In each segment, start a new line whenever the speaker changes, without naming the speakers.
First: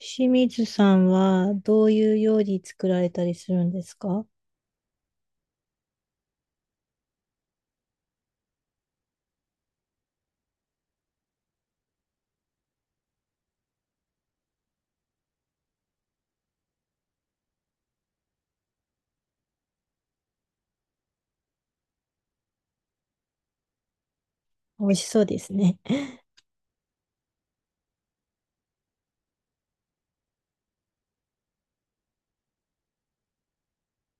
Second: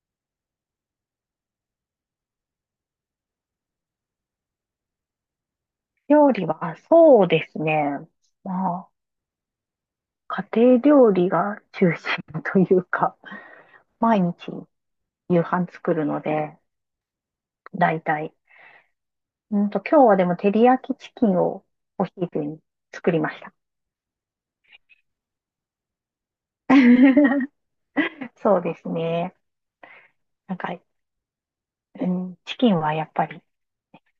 清水さんはどういう料理作られたりするんですか？
料理は、そうですね。まあ、家庭料理が中心というか、毎日夕飯作るので、だいたい。今日はでも照り焼きチキンをお昼に作りました。
美味しそうですね。
そうですね。なんか、うん、チキンはやっぱり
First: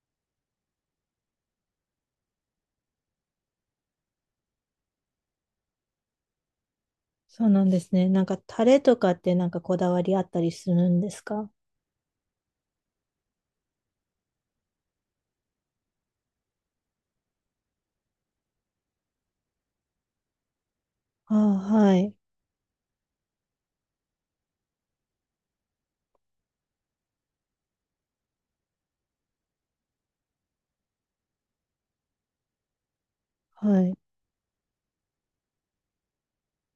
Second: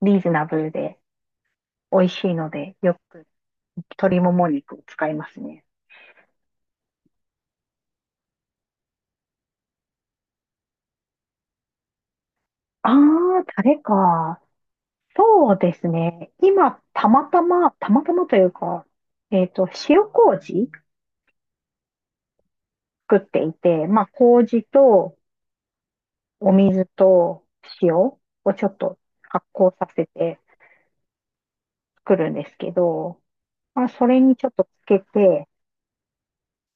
リーズナブルで美味しいので、よく鶏もも肉を使いますね。
そうなんですね。なんかタレとかってなんかこだわりあったりするんですか？
ああ、タレか。そうですね。今、たまたまというか、塩麹
ああ、はい。
作っていて、まあ、麹とお水と塩をちょっと発酵させて作るんですけど、
は
まあ、
い。
それにちょっとつけて、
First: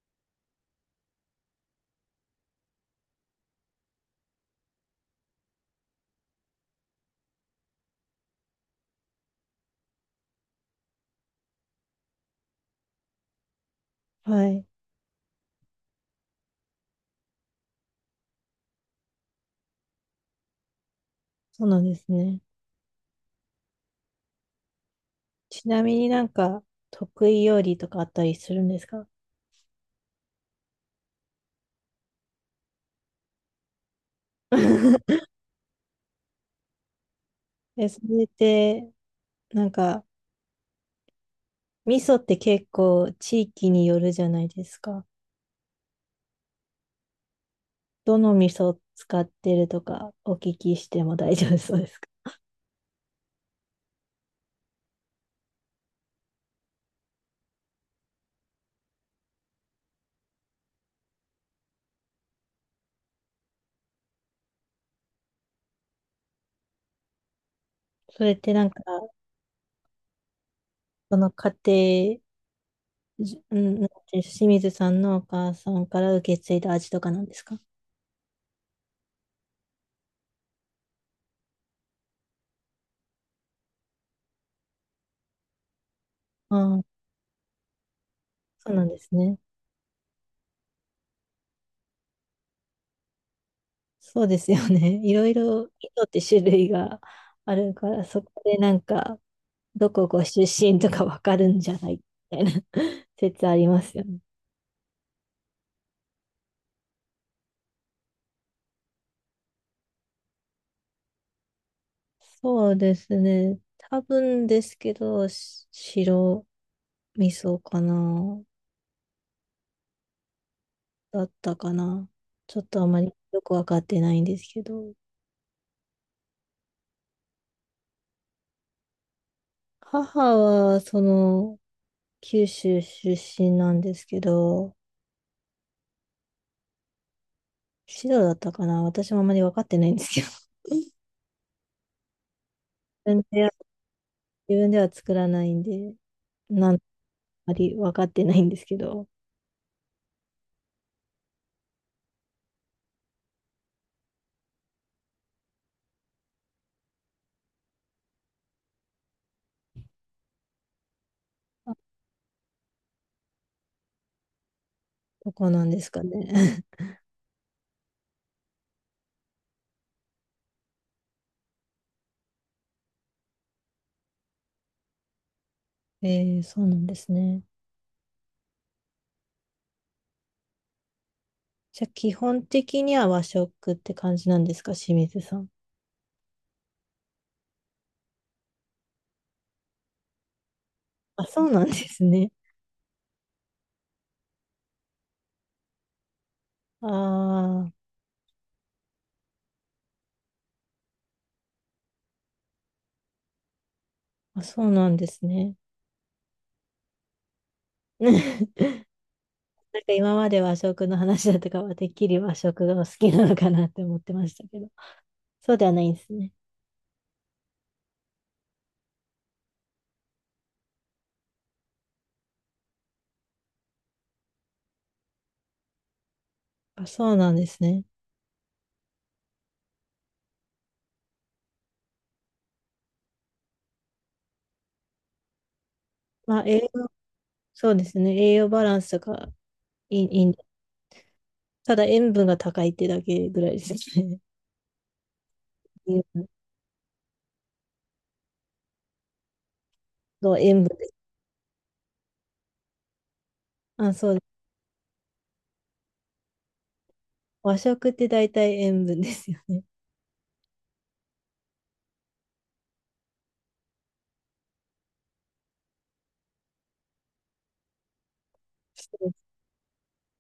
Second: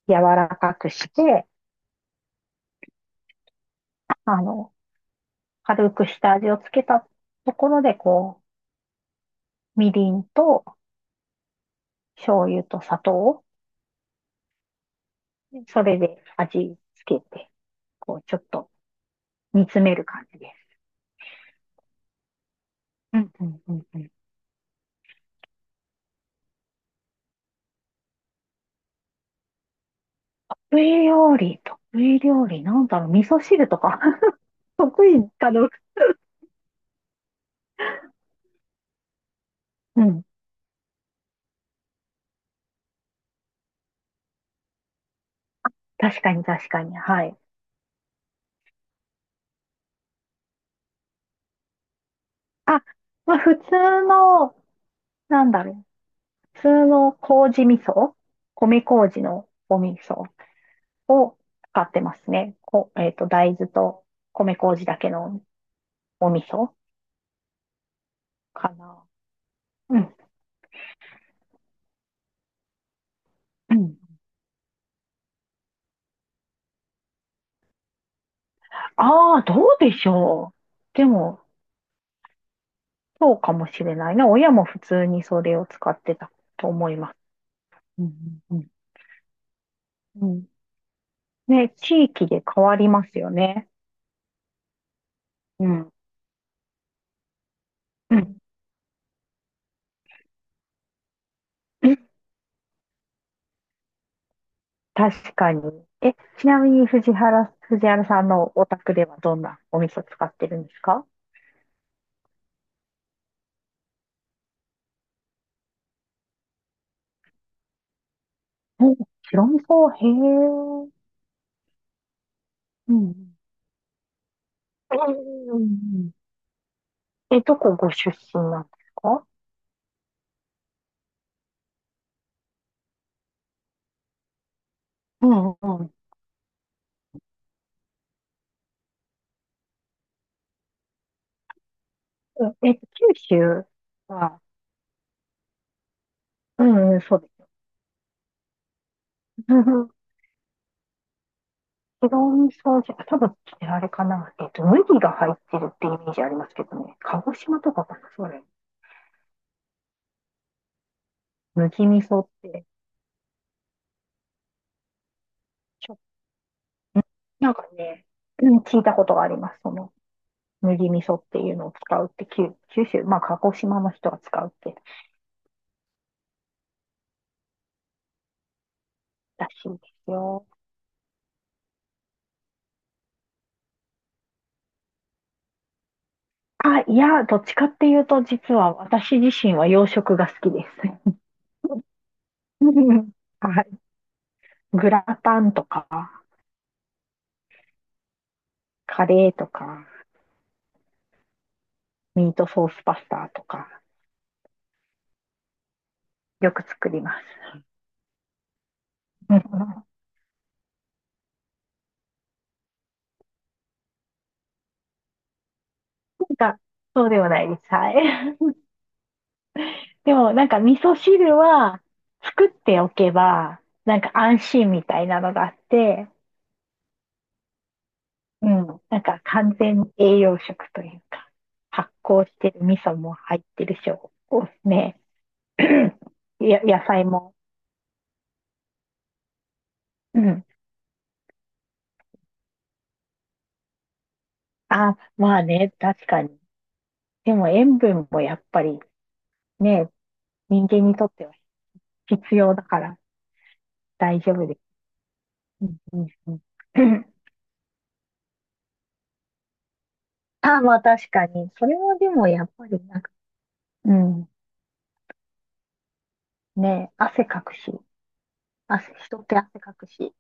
柔らかくして、あの、軽く下味をつけたところで、こう、みりんと醤油と砂糖を、
はい。
それで味付けて、こう、ちょっと煮詰める感じです。
そうなんですね。
うんうんうんうん。
ちなみになんか得意料理とかあったりするんですか？
得意料理、得意料理、なんだろう、味噌汁とか。 得 意かどうか。
え、それってなん
う
か、
ん。
味噌って結構地域によるじゃないですか。
確かに、確かに。はい。
どの味噌使ってるとかお聞きしても大丈夫そうですか？
あ、まあ普通の、なんだろう、普通の麹味噌、米麹のお味噌を使ってますね。こ、えっと、大豆と米麹だけのお味噌
それってな
か
んか
な。うん。
その家庭、じう
う
ん、なん
ん。
ていう清水さんのお母さんから受け継いだ味とかなんですか？
ああ、どうでしょう。でも、そうかもしれないな。親も普通にそれを使ってた
あ
と
あ、
思います。うんうん
そうなんですね。
うん。うん、ね、地域で変わりますよね。
そうですよね。いろい
う
ろ、
ん。
糸って種類があるから、
う
そ
ん。
こでなんか、どこご出身とかわかるんじゃないみたいな、 説ありますよね。
確かに。え、ちなみに藤原さんのお宅ではどんなお味噌使ってるんですか？
そうですね。多分ですけど、白味噌かな、
お、白味噌、へえ。
だったかな。ちょっとあ
う
まり
ん。
よくわかってないんですけど。
うん。え、どこご出身なんですか？
母は、その、九州出身なんですけど、
うんうん。うん、
白だったかな、私もあまり分かってないんですけど。自
え、九
分では、
州は、
自分では作らないんで、
う
なんあ
んうん、そうです。
まり分かってないんですけど、
うんうん。白味噌じゃ、多分、あれかな。えっと、麦が入ってるってイメージありますけどね。鹿児島とかかな、それ。麦
あ
味噌って。
どこなんです
ちょ
かね。
なんかね、うん、聞いたことがあります。その、麦味噌っていうのを使うって、九州、まあ、鹿児島の人が使うって
えー、そうなんですね。
らしいですよ。
じゃあ、基本的には和食って感じなんですか、清水さん？
あ、いや、どっちかっていうと、実は私自身は洋食が好きです。
あ、そうなんですね。
はい。グラタンとか、
あー、
カレーとか、ミートソースパスタとか、
あ、そうなんですね。
よく作ります。なん
なんか今まで和食の話だとかは、てっきり和食がお好きなのかなって思ってましたけど、そうではないんですね。
か、そうではないです。はい。でもなんか味噌汁は作っておけば、なんか安心みたいなのがあって、
あ、そうなんですね。
うん、なんか完全に栄養食というか、発酵してる味噌も入ってるし、おおね、
まあ、栄
野
養、
菜も。
そうですね。栄養バランスがいい、
う
いいん
ん。
で、ただ塩分が高いってだけぐらいですね。
あ、まあ ね、
塩
確か
分、
に。でも塩分もやっぱりね、
そう塩
人
分で
間
す。
にとっては必要だから
あ、そう
大
で
丈
す。
夫です。うんうんうん。
和食って大体塩分ですよね。
あ、まあ確かに。それはでもやっぱりなんか、うん。ね、汗かくし。
そ
汗、
う
人って汗かくし、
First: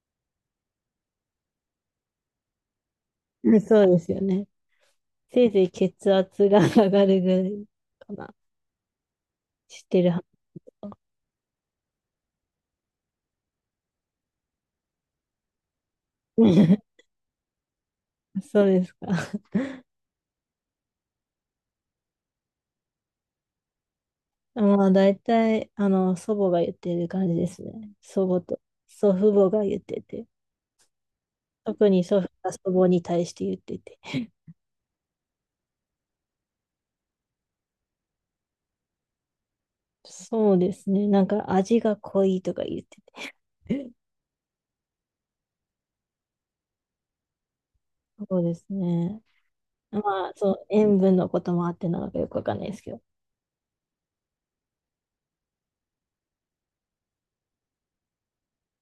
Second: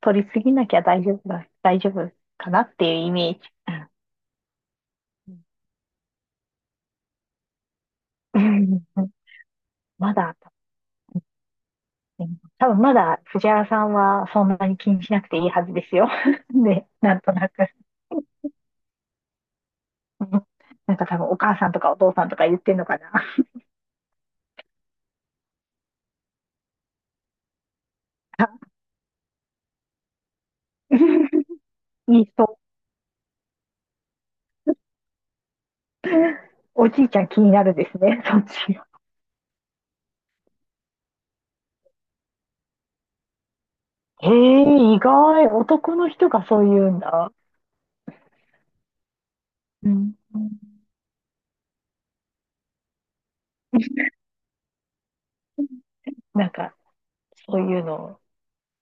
取りすぎなきゃ大丈夫だ、大丈夫かなっていうイメージ。
です。 そうですよね。せいぜい血圧が上がるぐらいかな。
うんうん。
知ってる
ま
は
だ、多分まだ藤原さんはそんなに気にしなくていいはずですよ。
ず。
ね、なんとなく。
そうですか。
うん。なんか多分お母さんとかお父さんとか言ってんのかな。
まあ、大体、あの、祖母が言ってる感じですね。祖母と、祖父母が言ってて。特に
い
祖
い
父が
人、
祖母に対して言ってて。
おじいちゃん気になるですね、そっち。
そうですね。なんか味が濃いとか言ってて。
へえー、意外、男の人がそう言うんだ。
そうですね。
うん、
まあ、そう、塩分のこともあってなのかよくわかんないですけど。
なんか、そういうの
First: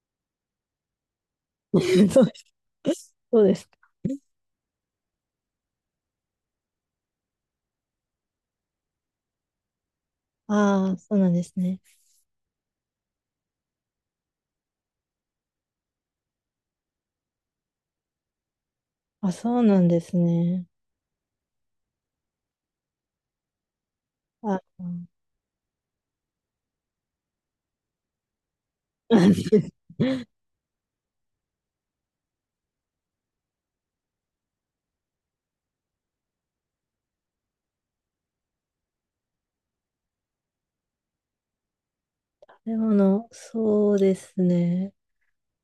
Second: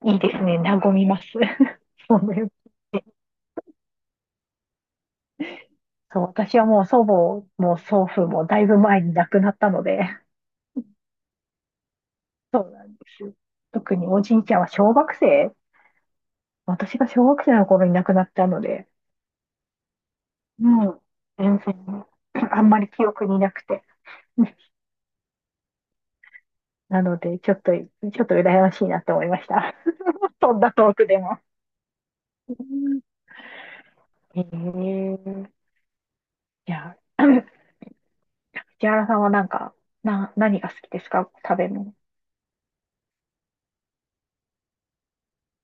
いいですね。和みます。そ
そ
う
うで
ね。
す。そうです。
そう、私はもう祖母も祖父もだいぶ前に亡くなったので、
ああ、そうなんですね。
そうなんですよ。特におじいちゃんは小学生、私が小学生の頃に亡くなったので、
あ、そうなんですね。
もうん。全然 あんまり記憶になくて。
あ、うん。
なので、ちょっと羨ましいなと 思いまし
食
た。そんなトークでも。うん。へえ。いや、藤原さんはなんか、何が好きですか？食べ物。
べ物、そうですね。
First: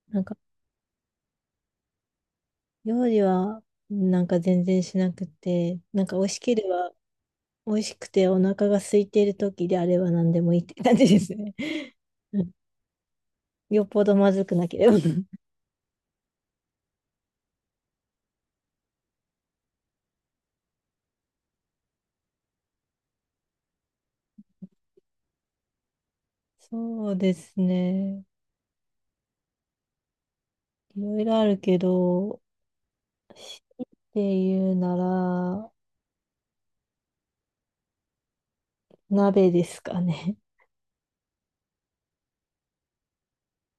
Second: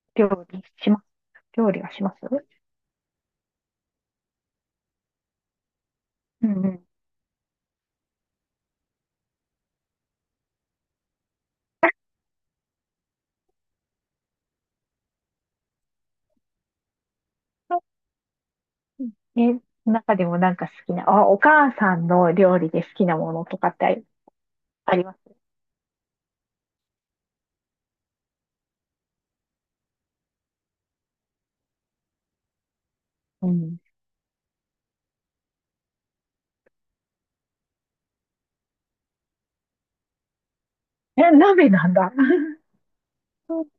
なん
料
か、
理します料理はします？
料理は、なんか全然しなくて、なんか美味し
う
け
ん
れ
う
ば、美味しくてお腹が空いている時であれば何でもいいって感じですね。うん、よっぽどまずくなければ。
ん。え、中でもなんか好きな、あ、お母さんの料理で好きなものとかってあります？
そうですね。いろいろあるけど、
う
し
ん。
っていうなら、鍋ですかね。
え、鍋なんだ。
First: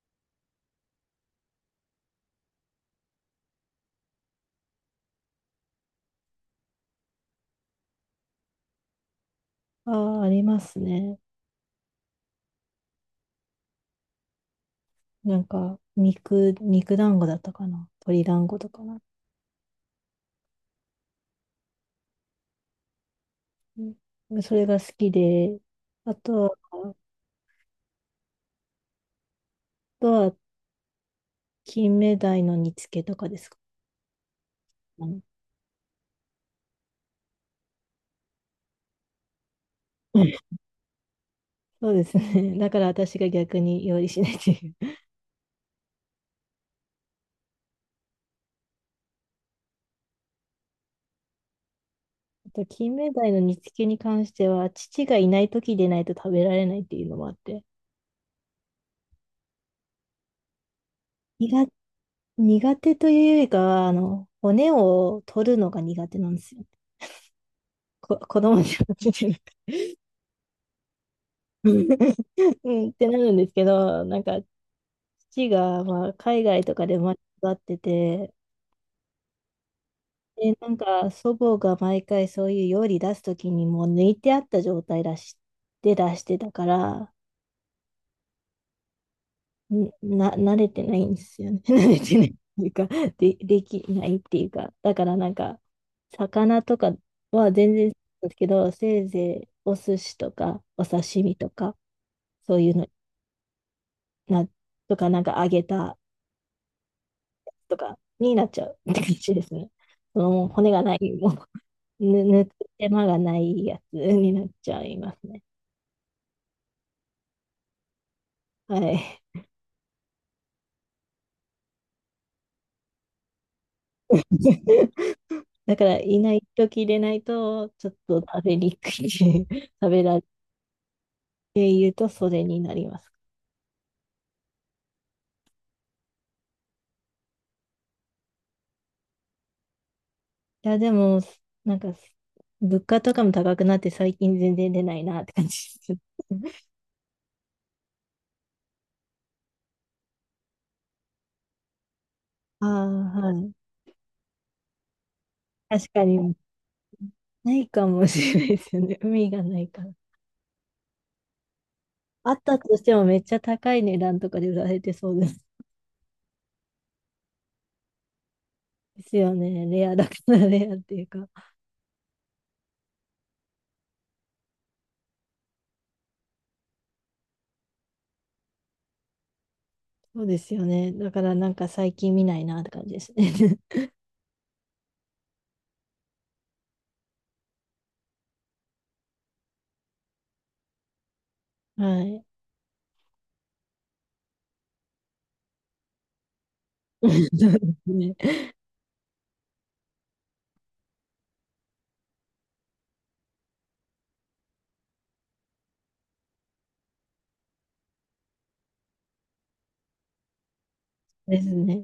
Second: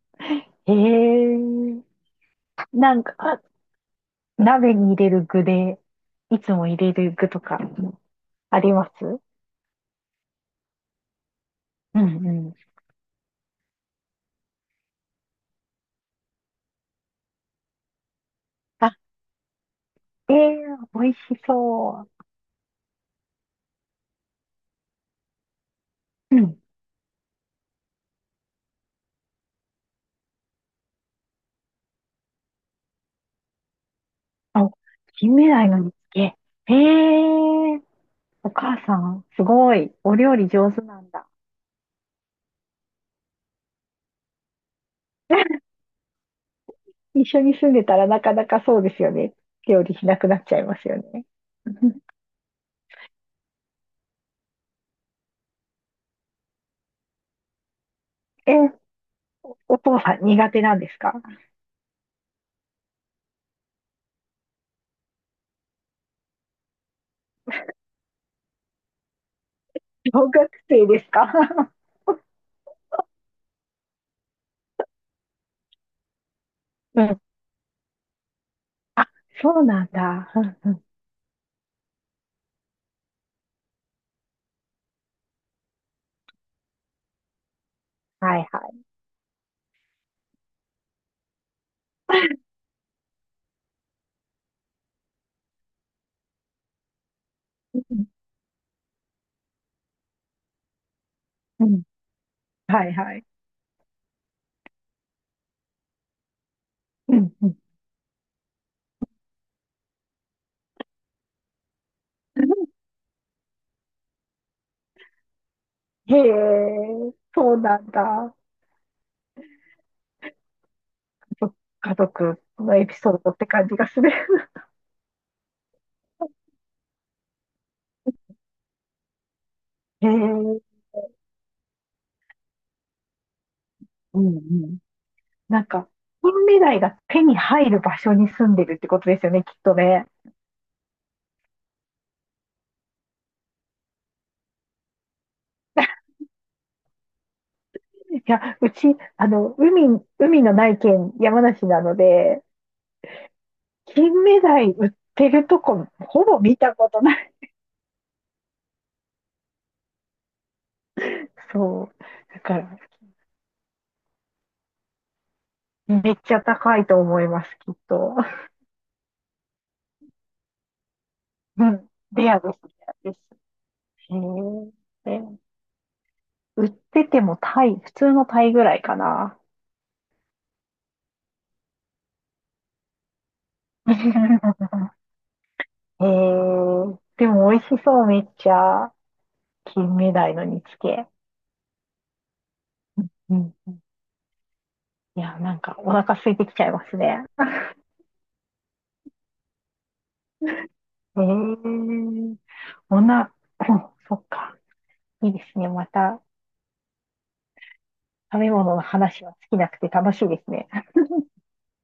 へえー、なんか、鍋に入れる具で、いつも入れる具とかあります？
ああ、ありますね。
うんうん。
なんか、肉団子だったかな。鶏団子とか
あ、
な。
え美味しそ
うん、それが好きで、あと
う。う
は、
ん。
あとは、金目鯛の煮付けとかですか
あ、
ね。
金目鯛の煮付け。へえー、お母さん、すごい。お
うん。
料理 上手なんだ。
そうですね。だから私が逆に料理しないっていう。
一緒に住んでたらなかなかそうですよね。料理しなくなっちゃいますよね。
あと、金目鯛の煮付けに関しては、父がいない時でないと食べられないっていうのもあって。
え、お父さん苦手なんですか？
苦苦手というよりかは、あの、骨を取るのが苦手なんですよ。子供じゃなくて。
小学生ですか？
うん、ってなるんですけど、なんか、父が、まあ、海外とかで
う
生まれ
ん。
育ってて、
あ、そうなんだ。う
で、
ん
な
う
ん
ん。
か、祖母が毎回そういう料理出すときにもう抜いてあった状態出し、で出してたから、
はいはい。
ん慣れてないんですよね。慣れてないっていうか、で、できないっていうか、だからなんか、魚とかは全
う
然
ん
ですけど、せいぜいお寿司とか、お刺身と
う
か、
ん。
そういうの
はいはい。
な、とか、なんか揚げた
うんうん。
とかになっちゃうって感じですね。そのもう骨がない、もう、ぬ、ぬ手間がないやつになっちゃいますね。
へえ、そうなんだ。
はい。
そ家族のエピソードって感じがする。
だから、いない時でないと、ちょっと食べにくい、食べ
へえ、
ら
うん
経由と袖になります。
うん。なんか、の未来が手に入る場所に住んでるってことですよね、きっとね。
いや、でも、なんか、物価とかも高くなって最近全然出ないなって感じです。
いや、うち、あの、海、海のない県、山梨なので、
ああ、はい。
金目鯛売ってるとこ、
確かに、
ほ ぼ見たことない。
ないかもしれないですよね。海がないから。
そう。
あ
だ
った
か
と
ら、
してもめっちゃ高い値段とかで売られてそうです。
めっちゃ高いと思います、きっと。
ですよね。レアだからレアっていうか。
うん。レアです、レアです。へえ。で売っててもタイ、普通のタイぐらいかな。
そうですよね。だからなんか最近見ないなって感じですね。
へえ。でも美味しそう、めっちゃ。金目鯛の煮付け。
はい。
うん。いや、なんかお腹空いてきちゃいます
そ
ね。
うですね。
へえ。そんな、そっか。いいですね。また、食べ物の話は尽きなくて楽しいですね。
ですね。